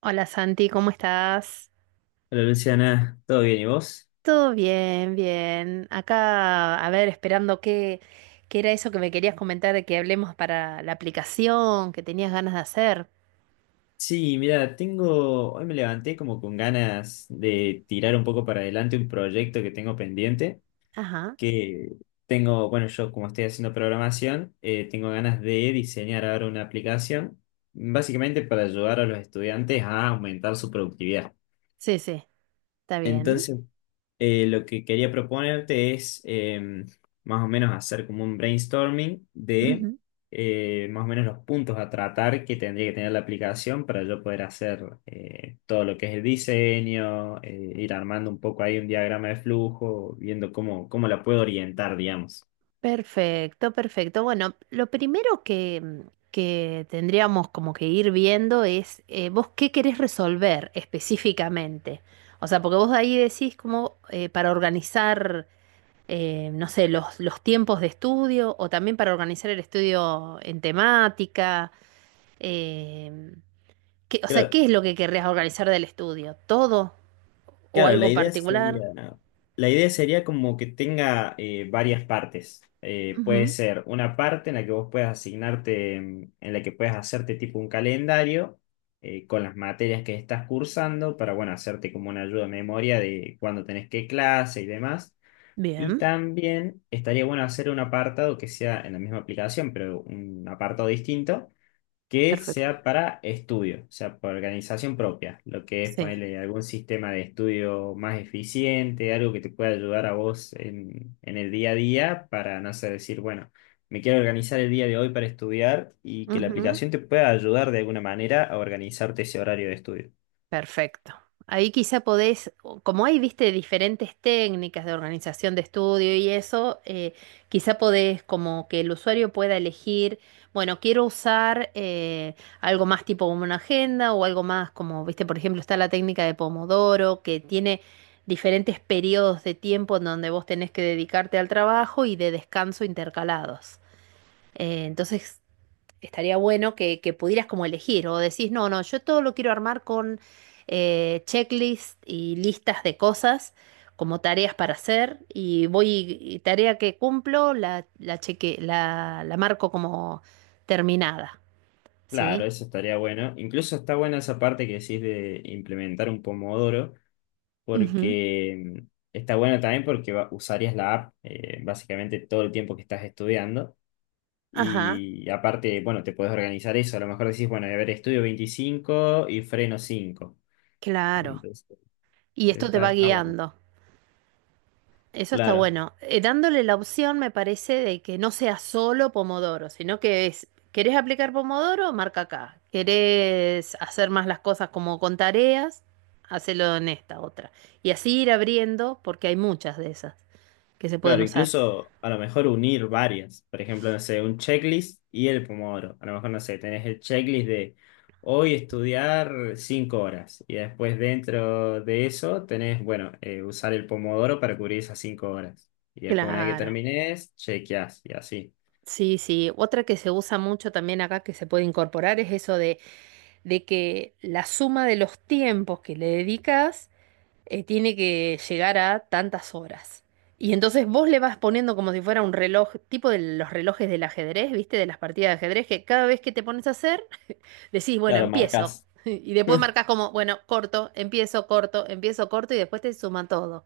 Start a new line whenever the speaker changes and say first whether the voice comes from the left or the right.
right: Hola Santi, ¿cómo estás?
left: Hola Luciana, ¿todo bien y vos?
right: Todo bien, bien. Acá, a ver, esperando qué, qué era eso que me querías comentar de que hablemos para la aplicación que tenías ganas de hacer.
left: Sí, mira, tengo, hoy me levanté como con ganas de tirar un poco para adelante un proyecto que tengo pendiente,
right: Ajá,
left: que tengo, bueno, yo como estoy haciendo programación, tengo ganas de diseñar ahora una aplicación, básicamente para ayudar a los estudiantes a aumentar su productividad.
right: sí, sí, está bien.
left: Entonces, lo que quería proponerte es más o menos hacer como un brainstorming de
right: Ujú.
left: más o menos los puntos a tratar que tendría que tener la aplicación para yo poder hacer todo lo que es el diseño, ir armando un poco ahí un diagrama de flujo, viendo cómo la puedo orientar, digamos.
right: Perfecto, perfecto. Bueno, lo primero que, que tendríamos como que ir viendo es vos qué querés resolver específicamente. O sea, porque vos ahí decís como para organizar. No sé, los tiempos de estudio o también para organizar el estudio en temática. eh, o sea,
left: Creo,
right: ¿qué es lo que querrías organizar del estudio? ¿Todo o
left: claro,
right: algo particular?
left: la idea sería como que tenga varias partes. Puede
right: Ujú.
left: ser una parte en la que vos puedas asignarte, mm, en la que puedas hacerte tipo un calendario con las materias que estás cursando para, bueno, hacerte como una ayuda de memoria de cuándo tenés qué clase y demás. Y
right: Bien.
left: también estaría bueno hacer un apartado que sea en la misma aplicación, pero un apartado distinto que
right: Perfecto.
left: sea para estudio, o sea, para organización propia, lo que es
right: Sí.
left: ponerle algún sistema de estudio más eficiente, algo que te pueda ayudar a vos en el día a día para, no sé, decir, bueno, me quiero organizar el día de hoy para estudiar y que la
right: Ujú.
left: aplicación te pueda ayudar de alguna manera a organizarte ese horario de estudio.
right: Perfecto. Ahí quizá podés, como hay, viste, diferentes técnicas de organización de estudio y eso, quizá podés como que el usuario pueda elegir, bueno, quiero usar algo más tipo como una agenda o algo más como, viste, por ejemplo, está la técnica de Pomodoro, que tiene diferentes periodos de tiempo en donde vos tenés que dedicarte al trabajo y de descanso intercalados. Entonces, estaría bueno que pudieras como elegir o decís, no, no, yo todo lo quiero armar con checklist y listas de cosas como tareas para hacer y voy, y tarea que cumplo, la cheque, la marco como terminada,
left: Claro,
right: ¿sí?
left: eso estaría bueno. Incluso está buena esa parte que decís de implementar un pomodoro,
right: Ujú.
left: porque mm, está bueno también porque usarías la app básicamente todo el tiempo que estás estudiando.
right: Ajá,
left: Y aparte, bueno, te puedes organizar eso. A lo mejor decís, bueno, a ver, estudio 25 y freno cinco.
right: claro.
left: Entonces,
right: Y esto te va
left: está bueno.
right: guiando. Eso está
left: Claro,
right: bueno. Dándole la opción, me parece, de que no sea solo Pomodoro, sino que es, ¿querés aplicar Pomodoro? Marca acá. ¿Querés hacer más las cosas como con tareas? Hacelo en esta otra. Y así ir abriendo, porque hay muchas de esas que se pueden
left: claro,
right: usar.
left: incluso a lo mejor unir varias. Por ejemplo, no sé, un checklist y el pomodoro. A lo mejor, no sé, tenés el checklist de hoy estudiar 5 horas. Y después dentro de eso tenés, bueno, usar el pomodoro para cubrir esas 5 horas. Y después una vez que
right: Claro.
left: termines, chequeás y así.
right: Sí, sí. Otra que se usa mucho también acá que se puede incorporar es eso de que la suma de los tiempos que le dedicas tiene que llegar a tantas horas. Y entonces vos le vas poniendo como si fuera un reloj, tipo de los relojes del ajedrez, ¿viste? De las partidas de ajedrez, que cada vez que te pones a hacer, decís, bueno,
left: Claro,
right: empiezo.
left: marcás.
right: Y después marcas como, bueno, corto, empiezo, corto, empiezo, corto, y después te suman todo.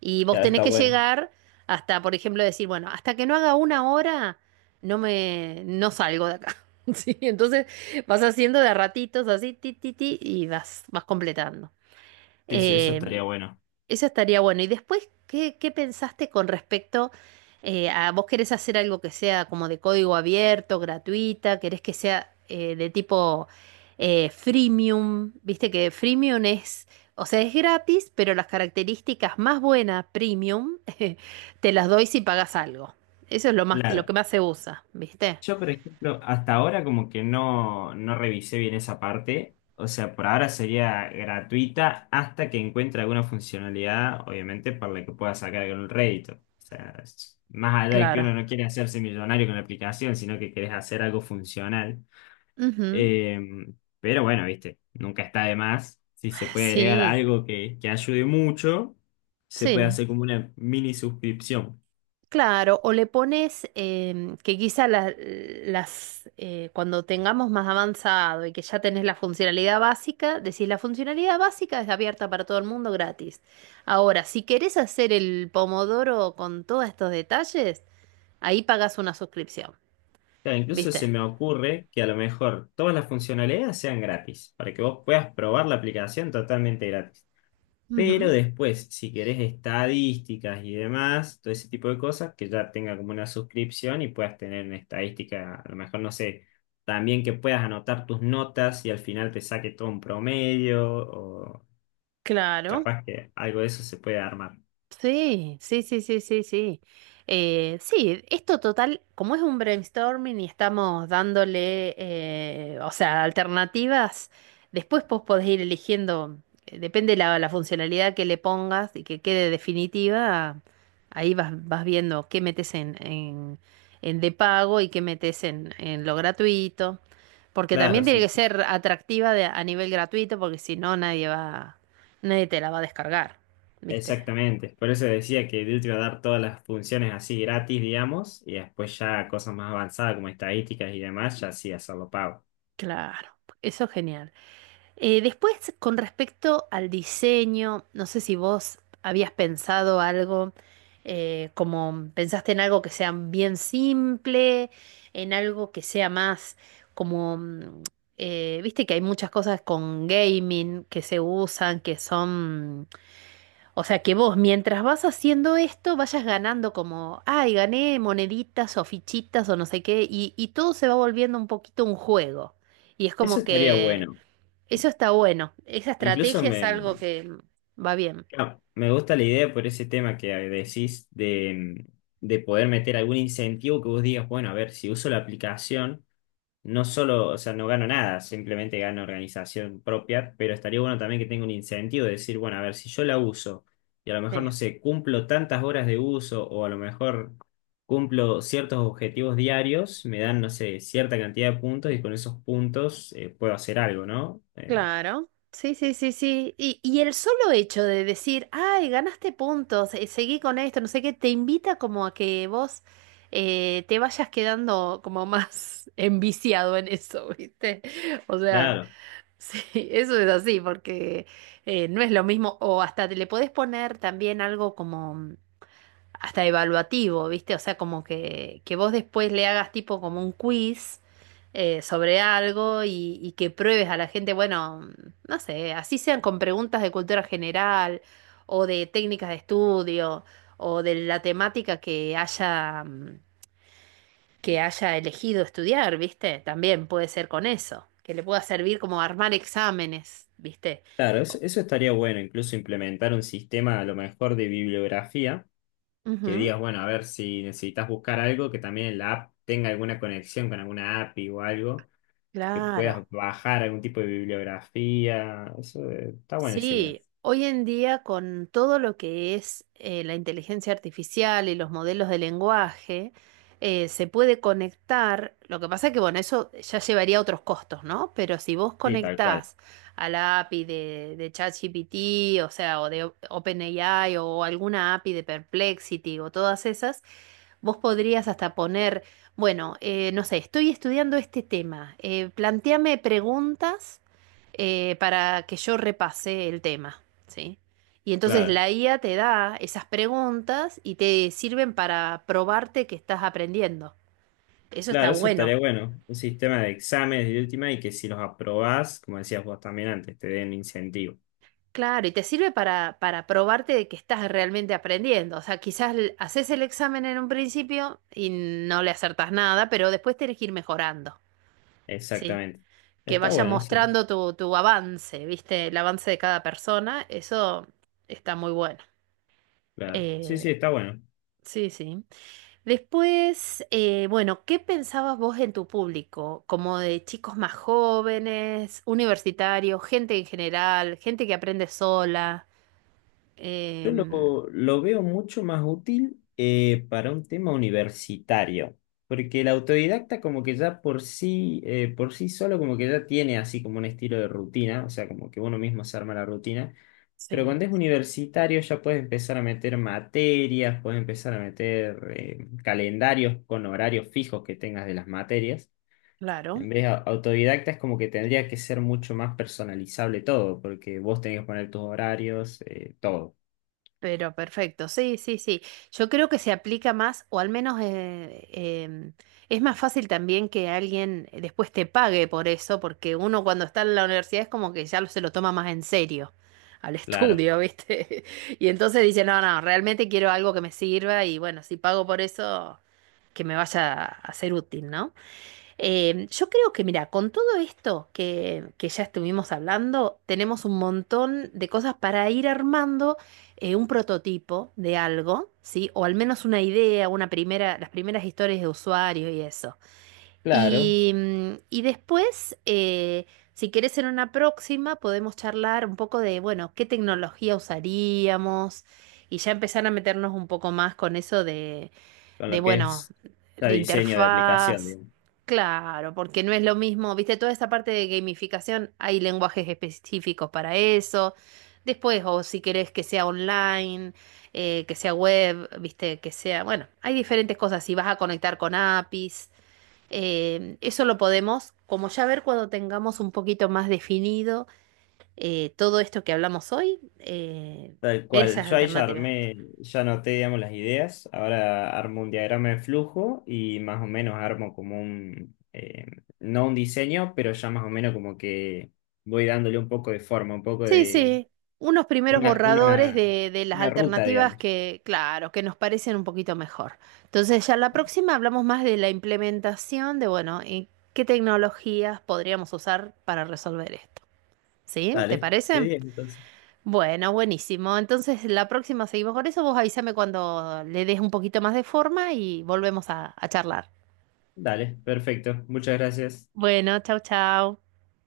right: Y vos
left: Ya
right: tenés
left: está
right: que
left: bueno.
right: llegar hasta, por ejemplo, decir, bueno, hasta que no haga una hora, no salgo de acá. Sí, entonces vas haciendo de a ratitos así, ti, ti, ti, y vas, vas completando.
left: Sí, sí, eso estaría
right: Em,
left: bueno.
right: Eso estaría bueno. Y después, ¿qué, qué pensaste con respecto a vos querés hacer algo que sea como de código abierto, gratuita? ¿Querés que sea de tipo freemium? Viste que freemium es, o sea, es gratis, pero las características más buenas, premium, te las doy si pagas algo. Eso es lo más, lo
left: Claro.
right: que más se usa, ¿viste?
left: Yo, por ejemplo, hasta ahora como que no, no revisé bien esa parte. O sea, por ahora sería gratuita hasta que encuentre alguna funcionalidad, obviamente, para la que pueda sacar algún rédito. O sea, más allá de que uno
right: Claro.
left: no quiere hacerse millonario con la aplicación, sino que querés hacer algo funcional.
right: Ujú.
left: Eh, pero bueno, viste, nunca está de más. Si se puede agregar
right: Sí,
left: algo que ayude mucho, se puede
right: sí.
left: hacer como una mini suscripción.
right: Claro, o le pones que quizá cuando tengamos más avanzado y que ya tenés la funcionalidad básica, decís la funcionalidad básica es abierta para todo el mundo gratis. Ahora, si querés hacer el pomodoro con todos estos detalles, ahí pagás una suscripción,
left: Claro, incluso
right: ¿viste?
left: se me ocurre que a lo mejor todas las funcionalidades sean gratis, para que vos puedas probar la aplicación totalmente gratis. Pero
right: Ujú.
left: después, si querés estadísticas y demás, todo ese tipo de cosas, que ya tenga como una suscripción y puedas tener una estadística, a lo mejor, no sé, también que puedas anotar tus notas y al final te saque todo un promedio, o
right: Claro.
left: capaz que algo de eso se puede armar.
right: Sí, sí, sí, sí, sí, sí. Sí, esto total, como es un brainstorming y estamos dándole, o sea, alternativas, después vos podés ir eligiendo, depende la funcionalidad que le pongas y que quede definitiva, ahí vas, vas viendo qué metes en de pago y qué metes en lo gratuito, porque también
left: Claro,
right: tiene
left: sí,
right: que
left: sí.
right: ser atractiva a nivel gratuito, porque si no, nadie va, nadie te la va a descargar, ¿viste?
left: Exactamente, por eso decía que Duty va a dar todas las funciones así gratis, digamos, y después ya cosas más avanzadas como estadísticas y demás, ya sí hacerlo pago.
right: Claro, eso es genial. Después, con respecto al diseño, no sé si vos habías pensado algo, como pensaste en algo que sea bien simple, en algo que sea más como, viste que hay muchas cosas con gaming que se usan, que son o sea que vos, mientras vas haciendo esto, vayas ganando como, ay, gané moneditas o fichitas o no sé qué, y todo se va volviendo un poquito un juego. Y es
left: Eso
right: como
left: estaría
right: que
left: bueno.
right: eso está bueno. Esa
left: Incluso
right: estrategia es
left: me,
right: algo que va bien.
left: claro, me gusta la idea por ese tema que decís de poder meter algún incentivo que vos digas, bueno, a ver, si uso la aplicación, no solo, o sea, no gano nada, simplemente gano organización propia, pero estaría bueno también que tenga un incentivo de decir, bueno, a ver, si yo la uso y a lo mejor,
right: Sí.
left: no sé, cumplo tantas horas de uso o a lo mejor cumplo ciertos objetivos diarios, me dan, no sé, cierta cantidad de puntos y con esos puntos puedo hacer algo, ¿no?
right: Claro. Sí, sí, sí, sí. Y el solo hecho de decir, ay, ganaste puntos, seguí con esto, no sé qué, te invita como a que vos te vayas quedando como más enviciado en eso, ¿viste? O sea.
left: Claro.
right: Sí, eso es así, porque no es lo mismo, o hasta te le podés poner también algo como hasta evaluativo, ¿viste? O sea, como que vos después le hagas tipo como un quiz sobre algo y que pruebes a la gente, bueno, no sé, así sean con preguntas de cultura general o de técnicas de estudio o de la temática que haya, que haya elegido estudiar, ¿viste? También puede ser con eso, que le pueda servir como armar exámenes, ¿viste?
left: Claro,
right: O-
left: eso estaría bueno, incluso implementar un sistema a lo mejor de bibliografía, que
right: Ujú,
left: digas, bueno, a ver si necesitas buscar algo que también en la app tenga alguna conexión con alguna API o algo, que puedas
right: claro.
left: bajar algún tipo de bibliografía. Eso está buena esa idea.
right: Sí, hoy en día con todo lo que es la inteligencia artificial y los modelos de lenguaje, se puede conectar, lo que pasa es que bueno, eso ya llevaría a otros costos, ¿no? Pero si vos
left: Sí, tal cual.
right: conectás a la API de ChatGPT, o sea, o de OpenAI o alguna API de Perplexity o todas esas, vos podrías hasta poner, bueno, no sé, estoy estudiando este tema, plantéame preguntas para que yo repase el tema, ¿sí? Y entonces
left: Claro,
right: la IA te da esas preguntas y te sirven para probarte que estás aprendiendo. Eso está
left: claro, eso
right: bueno.
left: estaría bueno. Un sistema de exámenes de última y que si los aprobás, como decías vos también antes, te den incentivo.
right: Claro, y te sirve para probarte de que estás realmente aprendiendo. O sea, quizás haces el examen en un principio y no le acertas nada, pero después tenés que ir mejorando, ¿sí?
left: Exactamente.
right: Que
left: Está
right: vaya
left: bueno, sí.
right: mostrando tu, tu avance, ¿viste? El avance de cada persona, eso está muy bueno.
left: Claro. Sí,
right: Eh,
left: sí, está bueno.
right: sí, sí. Después, bueno, ¿qué pensabas vos en tu público? Como de chicos más jóvenes, universitarios, gente en general, gente que aprende sola. em,
left: Lo veo mucho más útil para un tema universitario, porque el autodidacta como que ya por sí solo como que ya tiene así como un estilo de rutina, o sea, como que uno mismo se arma la rutina, pero
right: sí,
left: cuando es universitario ya puedes empezar a meter materias, puedes empezar a meter calendarios con horarios fijos que tengas de las materias.
right: claro.
left: En vez de autodidacta es como que tendría que ser mucho más personalizable todo, porque vos tenés que poner tus horarios, todo.
right: Pero perfecto, sí, sí, sí. Yo creo que se aplica más, o al menos em, es más fácil también que alguien después te pague por eso, porque uno cuando está en la universidad es como que ya se lo toma más en serio al
left: Claro,
right: estudio, ¿viste? Y entonces dice, no, no, realmente quiero algo que me sirva y bueno, si pago por eso, que me vaya a ser útil, ¿no? Yo creo que, mira, con todo esto que ya estuvimos hablando, tenemos un montón de cosas para ir armando un prototipo de algo, ¿sí? O al menos una idea, una primera, las primeras historias de usuario y eso.
left: Claro,
right: Y, y después, si querés en una próxima, podemos charlar un poco de, bueno, qué tecnología usaríamos y ya empezar a meternos un poco más con eso
left: con
right: de
left: lo que
right: bueno,
left: es ya
right: de
left: diseño de aplicación,
right: interfaz.
left: digamos.
right: Claro, porque no es lo mismo, viste, toda esta parte de gamificación, hay lenguajes específicos para eso. Después, o si querés que sea online, que sea web, viste, que sea, bueno, hay diferentes cosas. Si vas a conectar con APIs, eso lo podemos, como ya ver cuando tengamos un poquito más definido todo esto que hablamos hoy,
left: Tal
right: ver
left: cual.
right: esas
left: Yo ahí ya
right: alternativas.
left: armé, ya anoté, digamos, las ideas. Ahora armo un diagrama de flujo y más o menos armo como un, no un diseño, pero ya más o menos como que voy dándole un poco de forma, un poco
right: Sí,
left: de
right: sí, unos primeros
left: una,
right: borradores
left: una,
right: de las
left: una ruta,
right: alternativas
left: digamos.
right: que, claro, que nos parecen un poquito mejor. Entonces, ya la próxima hablamos más de la implementación de, bueno, y qué tecnologías podríamos usar para resolver esto. ¿Sí? ¿Te
left: Dale, de
right: parece?
left: 10 entonces.
right: Bueno, buenísimo. Entonces, la próxima seguimos con eso. Vos avísame cuando le des un poquito más de forma y volvemos a charlar.
left: Dale, perfecto. Muchas gracias.
right: Bueno, chau, chau.